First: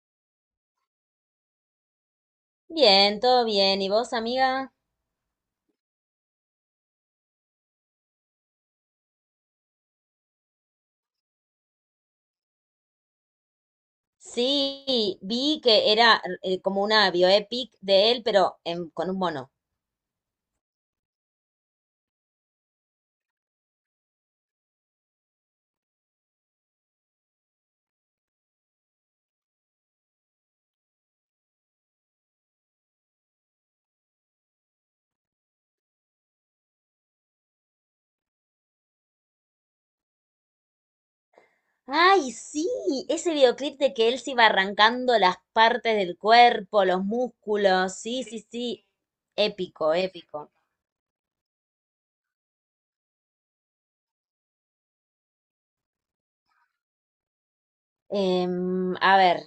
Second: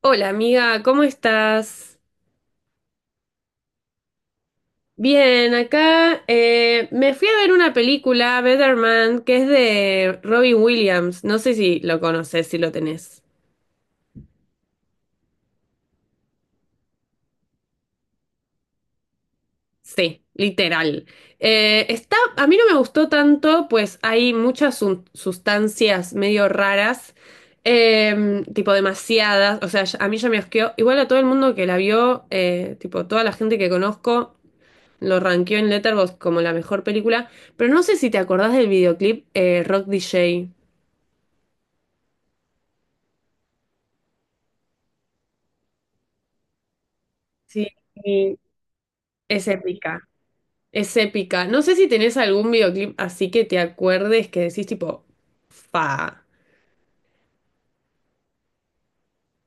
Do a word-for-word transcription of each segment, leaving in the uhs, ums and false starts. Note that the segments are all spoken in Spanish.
Hola amiga, ¿cómo estás? Bien, todo bien. ¿Y vos, amiga? Bien, acá eh, me fui a ver una película, Better Man, que es de Robin Williams. No sé si lo conoces, si lo tenés. Sí, vi que era eh, como una bioepic de él, pero en- con un mono. Sí, literal. Eh, está, a mí no me gustó tanto, pues hay muchas sun- sustancias medio raras, eh, tipo demasiadas. O sea, ya- a mí ya me asqueó. Igual a todo el mundo que la vio, eh, tipo toda la gente que conozco. Lo rankeó en Letterboxd como la mejor película, pero no sé si te acordás del videoclip eh, Rock D J. Ay, sí, ese videoclip de que él se iba arrancando las partes del cuerpo, los Sí, músculos. Sí, y sí, sí. es Épico, épica, épico. es épica. No sé si tenés algún videoclip así que te acuerdes que decís tipo, fa. Em, a ver,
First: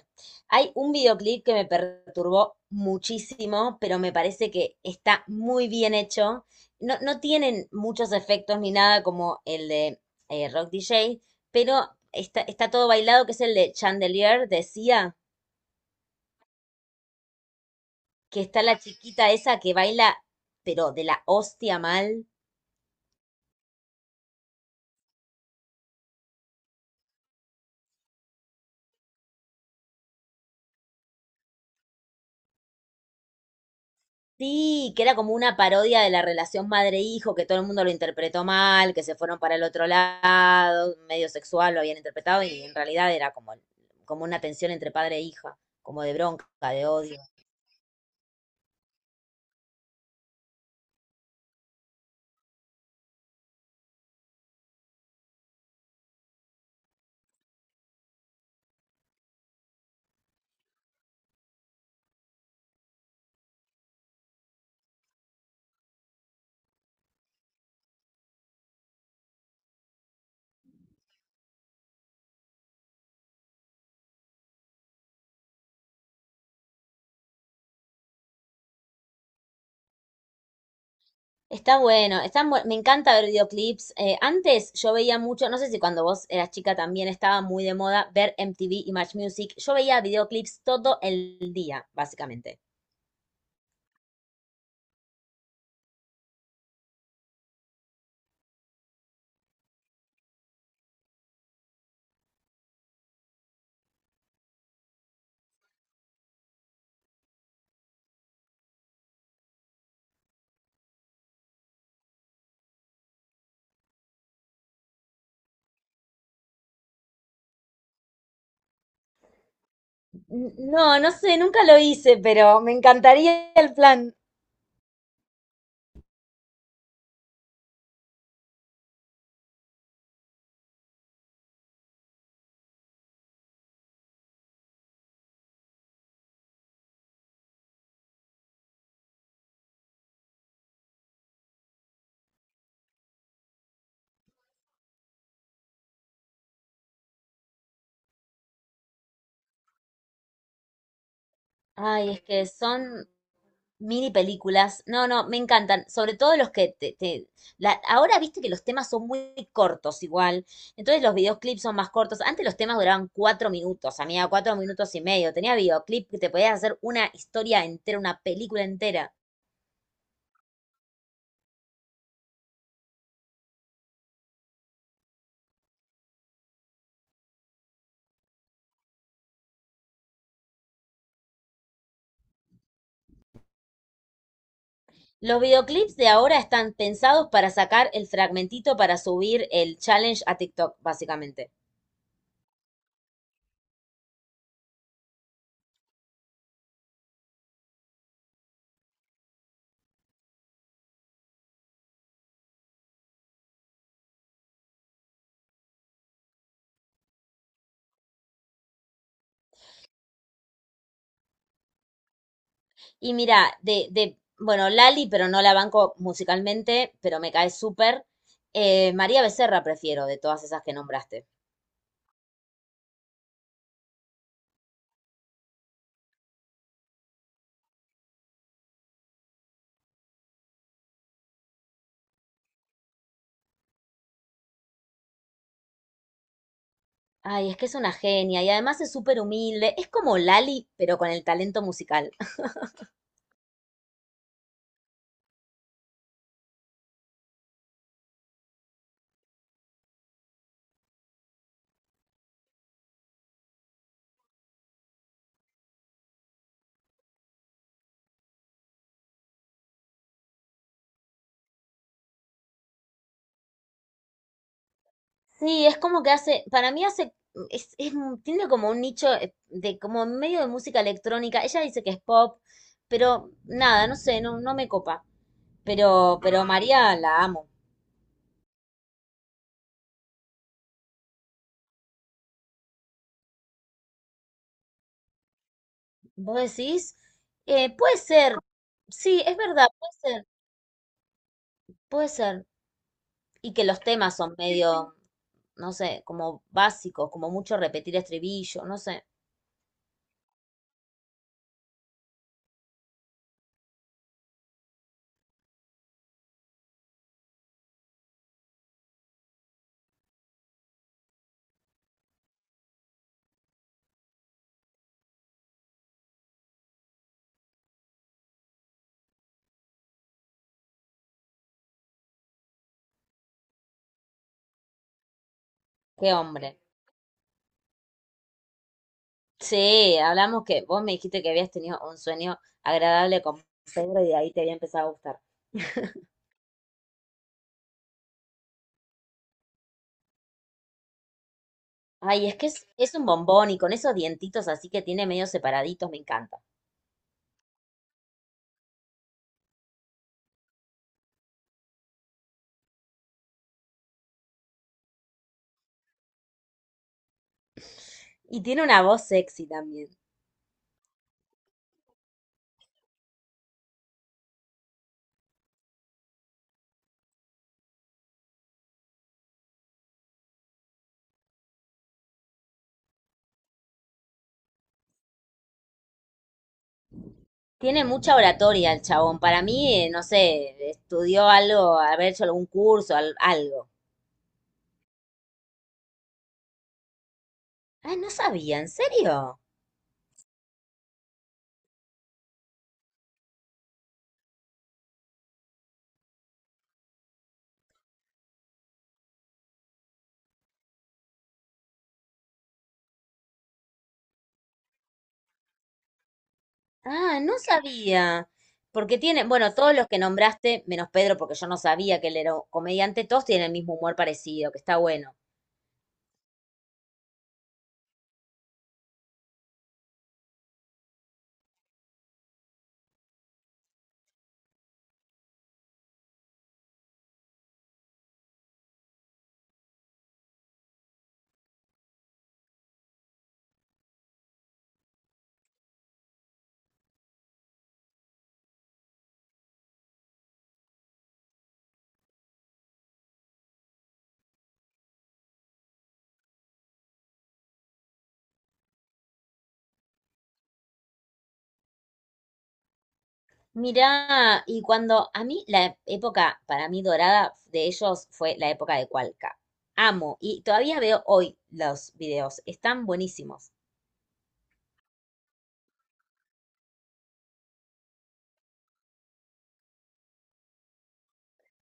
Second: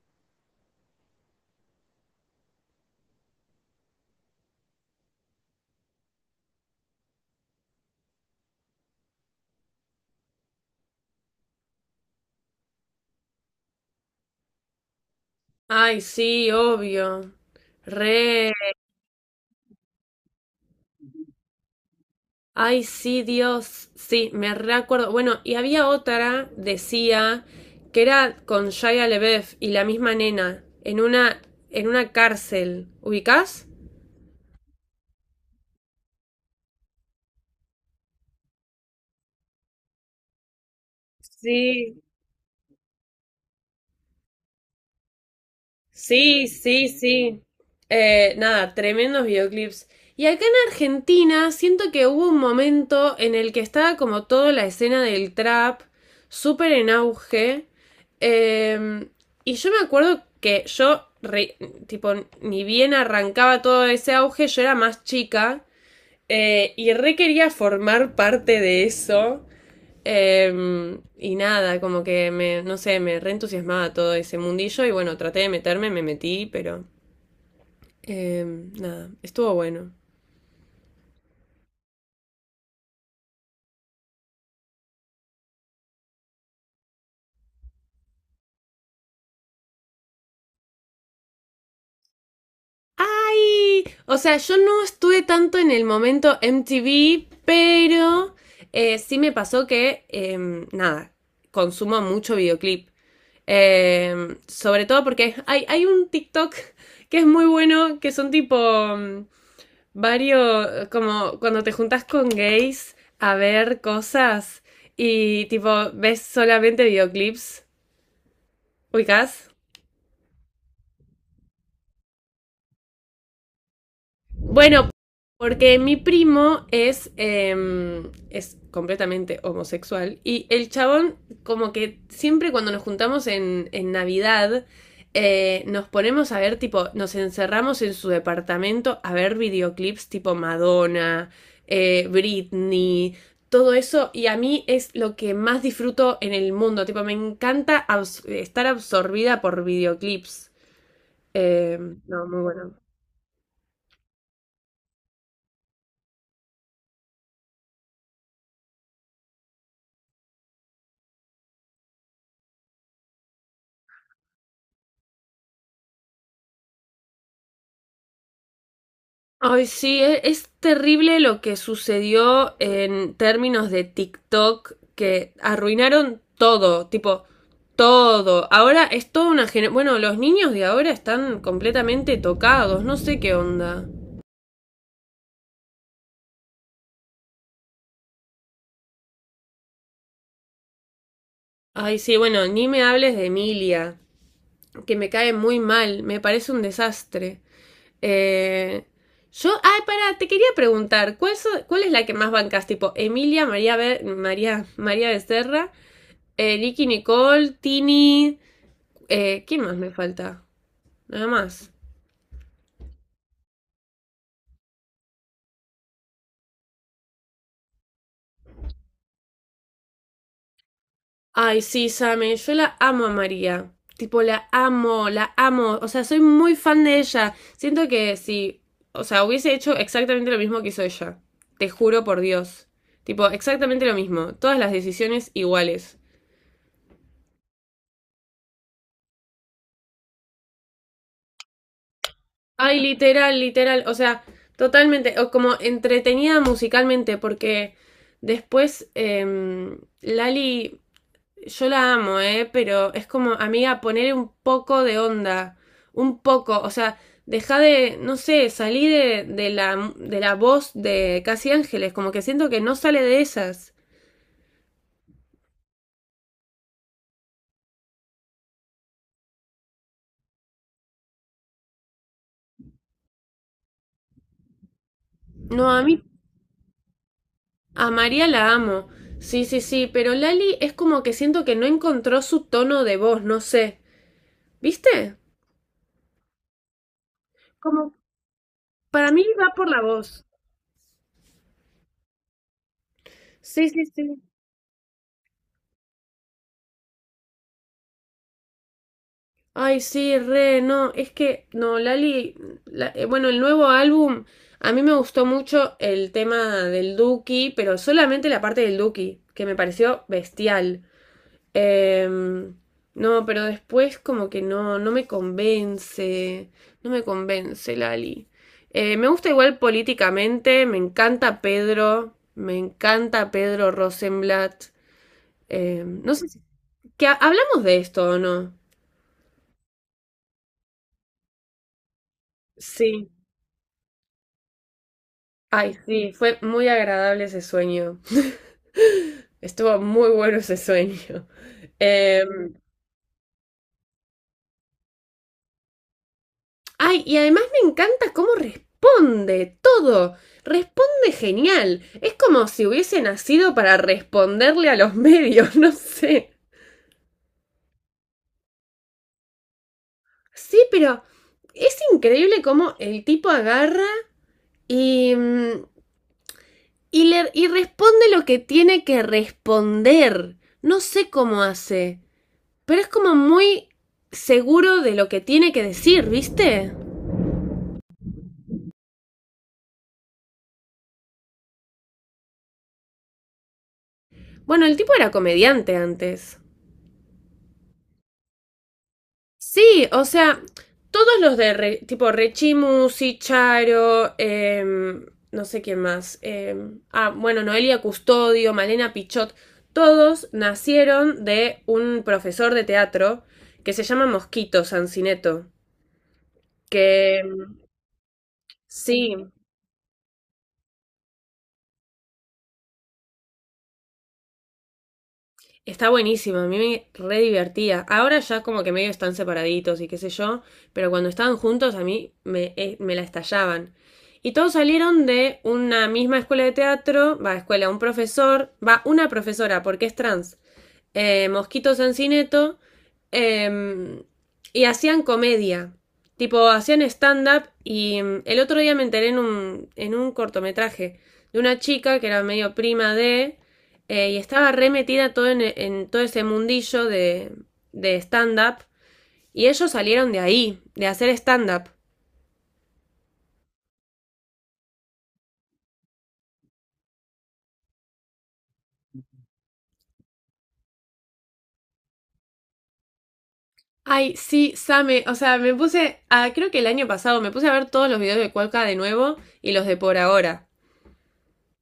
hay un videoclip que me perturbó muchísimo, pero me parece que está muy bien hecho. No, no tienen muchos efectos ni nada como el de eh, Rock D J, pero está, está todo bailado, que es el de Chandelier, decía, Ay, sí, obvio. que Re. está la chiquita esa que baila, pero de la hostia mal. Ay, sí, Dios. Sí, me recuerdo. Bueno, y había otra, decía, que era con Shia LaBeouf y la misma nena, en una, en una cárcel. ¿Ubicás? Sí, que era como una parodia de la relación madre-hijo, que todo el mundo lo interpretó mal, que se fueron para el otro lado, medio sexual lo habían Sí, interpretado y en realidad era como, como una tensión entre padre e hija, como de bronca, sí, de sí, odio. sí. Eh, nada, tremendos videoclips. Y acá en Argentina siento que hubo un momento en el que estaba como toda la escena del trap súper en auge. Eh, y yo me acuerdo que yo, re- tipo, ni bien arrancaba todo ese auge, yo era más chica eh, y re quería formar parte de eso. Eh, y nada, como que me, no sé, me reentusiasmaba todo ese mundillo y bueno, traté de meterme, me metí, pero eh, nada, estuvo bueno. Está bueno, están buen- me encanta ver videoclips. Eh, antes yo veía mucho, no sé si cuando vos eras chica también estaba muy de moda ver M T V y Match Music. Yo veía videoclips todo el día, básicamente. ¡Ay! O sea, yo no estuve tanto en el momento M T V, pero eh, sí me pasó que, eh, nada, consumo mucho videoclip. Eh, sobre todo porque hay, hay un TikTok que es muy bueno, que son tipo mm, varios, como cuando te juntas con gays a ver cosas y tipo ves solamente videoclips, ubicás. N- No, no sé, nunca lo hice, pero me encantaría el plan. Bueno, porque mi primo es, eh, es completamente homosexual y el chabón como que siempre cuando nos juntamos en, en Navidad eh, nos ponemos a ver tipo, nos encerramos en su departamento a ver videoclips tipo Madonna, eh, Britney, todo eso y a mí es lo que más disfruto en el mundo, tipo me encanta abs- estar absorbida por videoclips. Eh, Ay, es no, muy que bueno. son mini películas, no, no, me encantan, sobre todo los que te, te- la- ahora viste que los temas son muy cortos igual, entonces los videoclips son más cortos, antes los temas duraban cuatro minutos, amiga, cuatro minutos y medio, tenía videoclip que te podías hacer una historia entera, una película entera. Ay, sí, e- es, terrible lo que sucedió en términos de TikTok, que arruinaron todo, tipo, todo. Ahora es toda una generación. Bueno, los niños de ahora están completamente tocados, no sé qué onda. Los videoclips de ahora están pensados para sacar el fragmentito para subir el challenge a TikTok, básicamente. Ay, sí, bueno, ni me hables de Emilia, que me cae muy mal, me parece un desastre. Eh, yo, ay, pará, te quería preguntar, ¿cuál, so- ¿cuál es la que más bancas? Tipo, Emilia, María, Be- María, María Becerra. Eh, Nicky Nicole, Tini. Eh, ¿quién más me falta? Nada más. Y mira, de, de, bueno, Lali, pero no la banco musicalmente, pero me cae súper. Eh, María Becerra prefiero de todas esas que nombraste. Ay, sí, Same, yo la amo a María. Tipo, la amo, la amo. O sea, soy muy fan de ella. Siento que si, o sea, hubiese hecho exactamente lo mismo que hizo ella. Te juro por Dios. Tipo, exactamente lo mismo. Todas las decisiones iguales. Ay, es que es una genia y además es súper humilde. Es como Lali, pero con el talento musical. Ay, literal, literal. O sea, totalmente. O como entretenida musicalmente, porque después eh, Lali, yo la amo, ¿eh? Pero es como, amiga, poner un poco de onda. Un poco. O sea, deja de, no sé, salí de, de la, de la voz de Casi Ángeles. Como que siento que no sale de esas. Sí, es como que hace, para mí hace, es, es un- tiene como un nicho eh, de como medio de música electrónica. Ella dice que es pop, pero nada, no sé, no, no me copa. No, a mí, Pero, pero María la amo. a María la amo. Sí, sí, sí. Pero Lali es como que siento que no encontró su tono de voz, no sé. ¿Viste? ¿Vos decís? Eh, Como, puede ser, para sí, mí es va verdad, por la puede voz. ser. Puede ser. Y que Sí, los sí, temas sí. son sí, sí, medio, no sé, como básicos, como mucho repetir estribillo, no sé. Ay, sí, re, no, es que, no, Lali, la- eh, bueno, el nuevo álbum, a mí me gustó mucho el tema del Duki, pero solamente la parte del Duki, que me pareció bestial. Em, no, pero después como que no, no me convence, no me convence, Lali. Eh, me gusta igual políticamente, me encanta Pedro, me encanta Pedro Rosenblatt. Em, no Qué sé si, hombre. que ha- hablamos de esto o no. Sí, hablamos que vos me dijiste que habías tenido un sueño Sí. agradable con Pedro y de ahí te había empezado a gustar. Ay, sí, fue muy agradable ese sueño. Estuvo muy bueno ese sueño. Eh, Ay, es que es, es un bombón y con esos dientitos así que tiene medio separaditos, me encanta. Ay, y además me encanta cómo responde todo. Responde genial. Es como si hubiese nacido para responderle a los medios, no sé. Y tiene una voz sexy también. Sí, pero es increíble cómo el tipo agarra y, mm, y le- y responde lo que tiene que responder. No sé cómo hace. Pero es como muy seguro de lo que tiene que decir, ¿viste? Tiene mucha oratoria el chabón. Para mí, eh, no sé, estudió algo, haber hecho algún curso, al- algo. Bueno, el tipo era comediante antes. Ay, no sabía, ¿en serio? Sí, o sea, todos los de Re- tipo Rechimu, Sicharo, em, no sé quién más. Em, ah, bueno, Noelia Custodio, Malena Pichot, todos nacieron de un profesor de teatro que se llama Mosquito Sancineto. Que Ah, no em, sabía. Porque sí, tiene, bueno, todos los que nombraste, menos Pedro, porque yo no sabía que él era un comediante, todos tienen el mismo humor parecido, que está bueno. está buenísimo, a mí me re divertía. Ahora ya como que medio están separaditos y qué sé yo, pero cuando estaban juntos a mí me, eh, me la estallaban. Y todos salieron de una misma escuela de teatro, va a escuela, un profesor, va una profesora porque es trans eh, Mosquito Sancineto, eh, y hacían comedia. Tipo, hacían stand-up y mm, el otro día me enteré en un, en un cortometraje de una chica que era medio prima de, eh, y estaba re metida todo en, en todo ese mundillo de, de stand-up, y ellos salieron de ahí, de hacer stand-up. Mirá, y cuando a mí la época para mí dorada de ellos fue la época de Cualca. Amo, y todavía veo hoy los videos, están buenísimos. Ay, sí, Same. O sea, me puse. a- creo que el año pasado me puse a ver todos los videos de Cuelca de nuevo y los de por ahora.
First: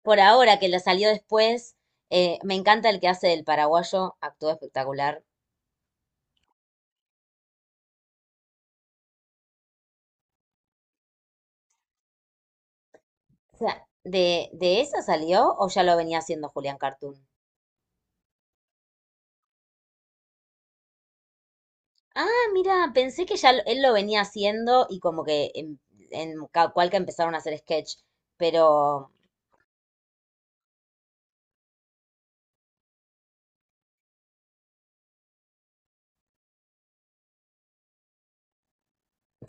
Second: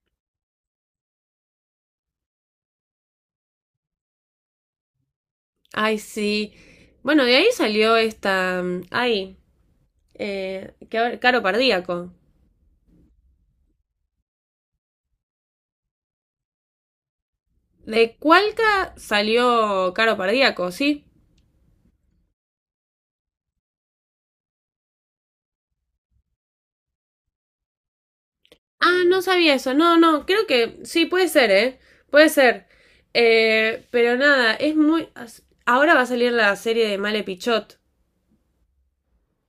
Por ahora que la salió después, eh, me encanta el que hace del paraguayo, actuó espectacular. Ay, sí. Bueno, de ahí salió esta. mm, Ay, eh, que ahora- Caro Pardíaco. O sea, ¿de, de esa salió o ya lo venía haciendo Julián Cartoon? De Cualca salió Caro Pardíaco, ¿sí? Ah, mira, pensé que ya lo- él lo venía haciendo y como que en, en ca- cual que empezaron a hacer sketch, Ah, pero no sabía eso. No, no, creo que sí, puede ser, ¿eh? Puede ser. Eh, pero nada, es muy. as- ahora va a salir la serie de Male Pichot.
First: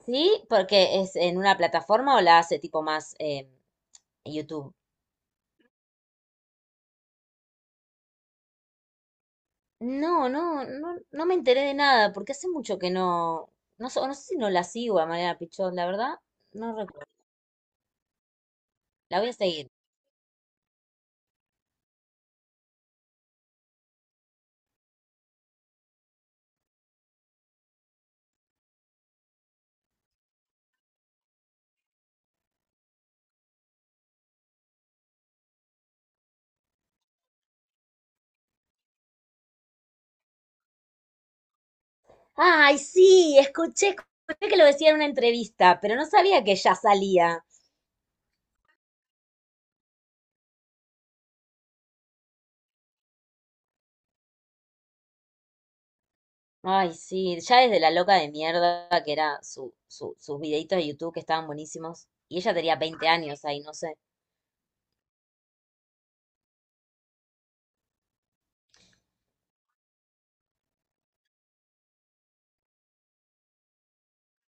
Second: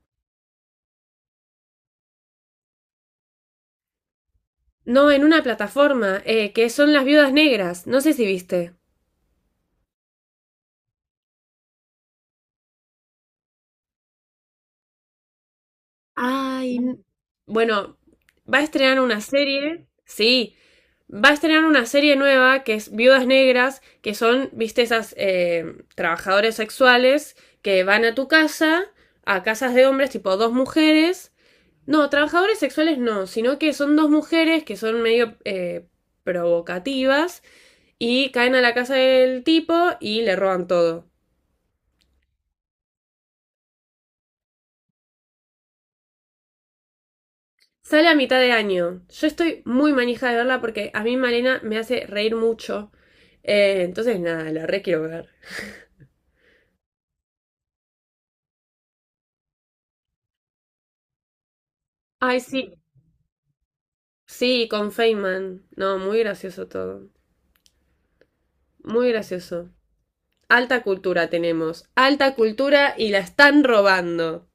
sí, porque es en una plataforma o la hace tipo más eh, en YouTube. No, en una plataforma, eh, que son Las Viudas Negras. No sé si viste. No, no, no, no me enteré de nada, porque hace mucho que no, no, sé- no sé si no la sigo a Mariana Pichón, la verdad, no Ay. n- recuerdo. Bueno, va a estrenar La una voy a seguir. serie, sí, va a estrenar una serie nueva que es Viudas Negras, que son, viste, esas eh, trabajadores sexuales que van a tu casa, a casas de hombres, tipo dos mujeres. No, trabajadores sexuales no, sino que son dos mujeres que son medio eh, provocativas y caen a la casa del tipo y le roban todo. Ay, sí, escuché, escuché que lo decía en una entrevista, pero no sabía que ya salía. Sale a mitad de año. Yo estoy muy manija de verla porque a mí Malena me hace reír mucho. Eh, entonces, nada, la re quiero ver. Ay, sí, ya desde la loca de mierda, que era su, su- sus videitos de YouTube que estaban buenísimos. Y Ay, ella sí. tenía veinte años ahí, no sé. Sí, con Feynman. No, muy gracioso todo. Muy gracioso. Alta cultura tenemos. Alta cultura y la están robando.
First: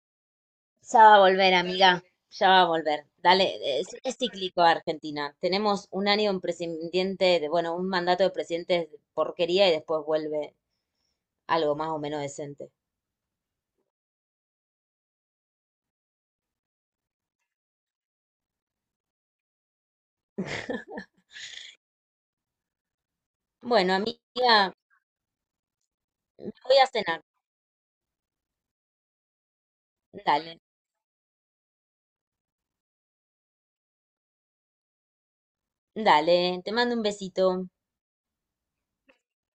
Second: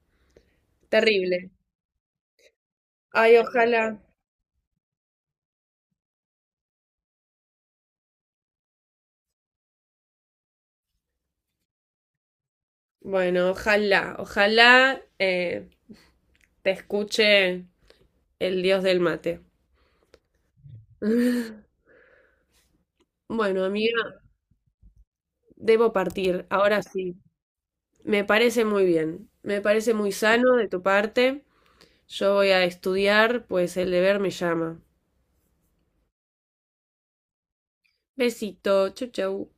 Ya va a Terrible. volver, amiga. Ya va a volver. Ay, Dale, es, ojalá. es cíclico Argentina. Tenemos un año un presidente, de, bueno, un mandato de presidente de porquería y después vuelve algo más o menos decente. Bueno, ojalá. Ojalá eh, te escuche el dios del mate. Bueno, Bueno, amiga, amiga, debo me partir. voy Ahora a sí. cenar. Me parece muy bien. Me parece muy Dale, sano de tu parte. Yo voy a estudiar, pues el deber me llama. dale, te mando un besito. Besito. Chau, chau.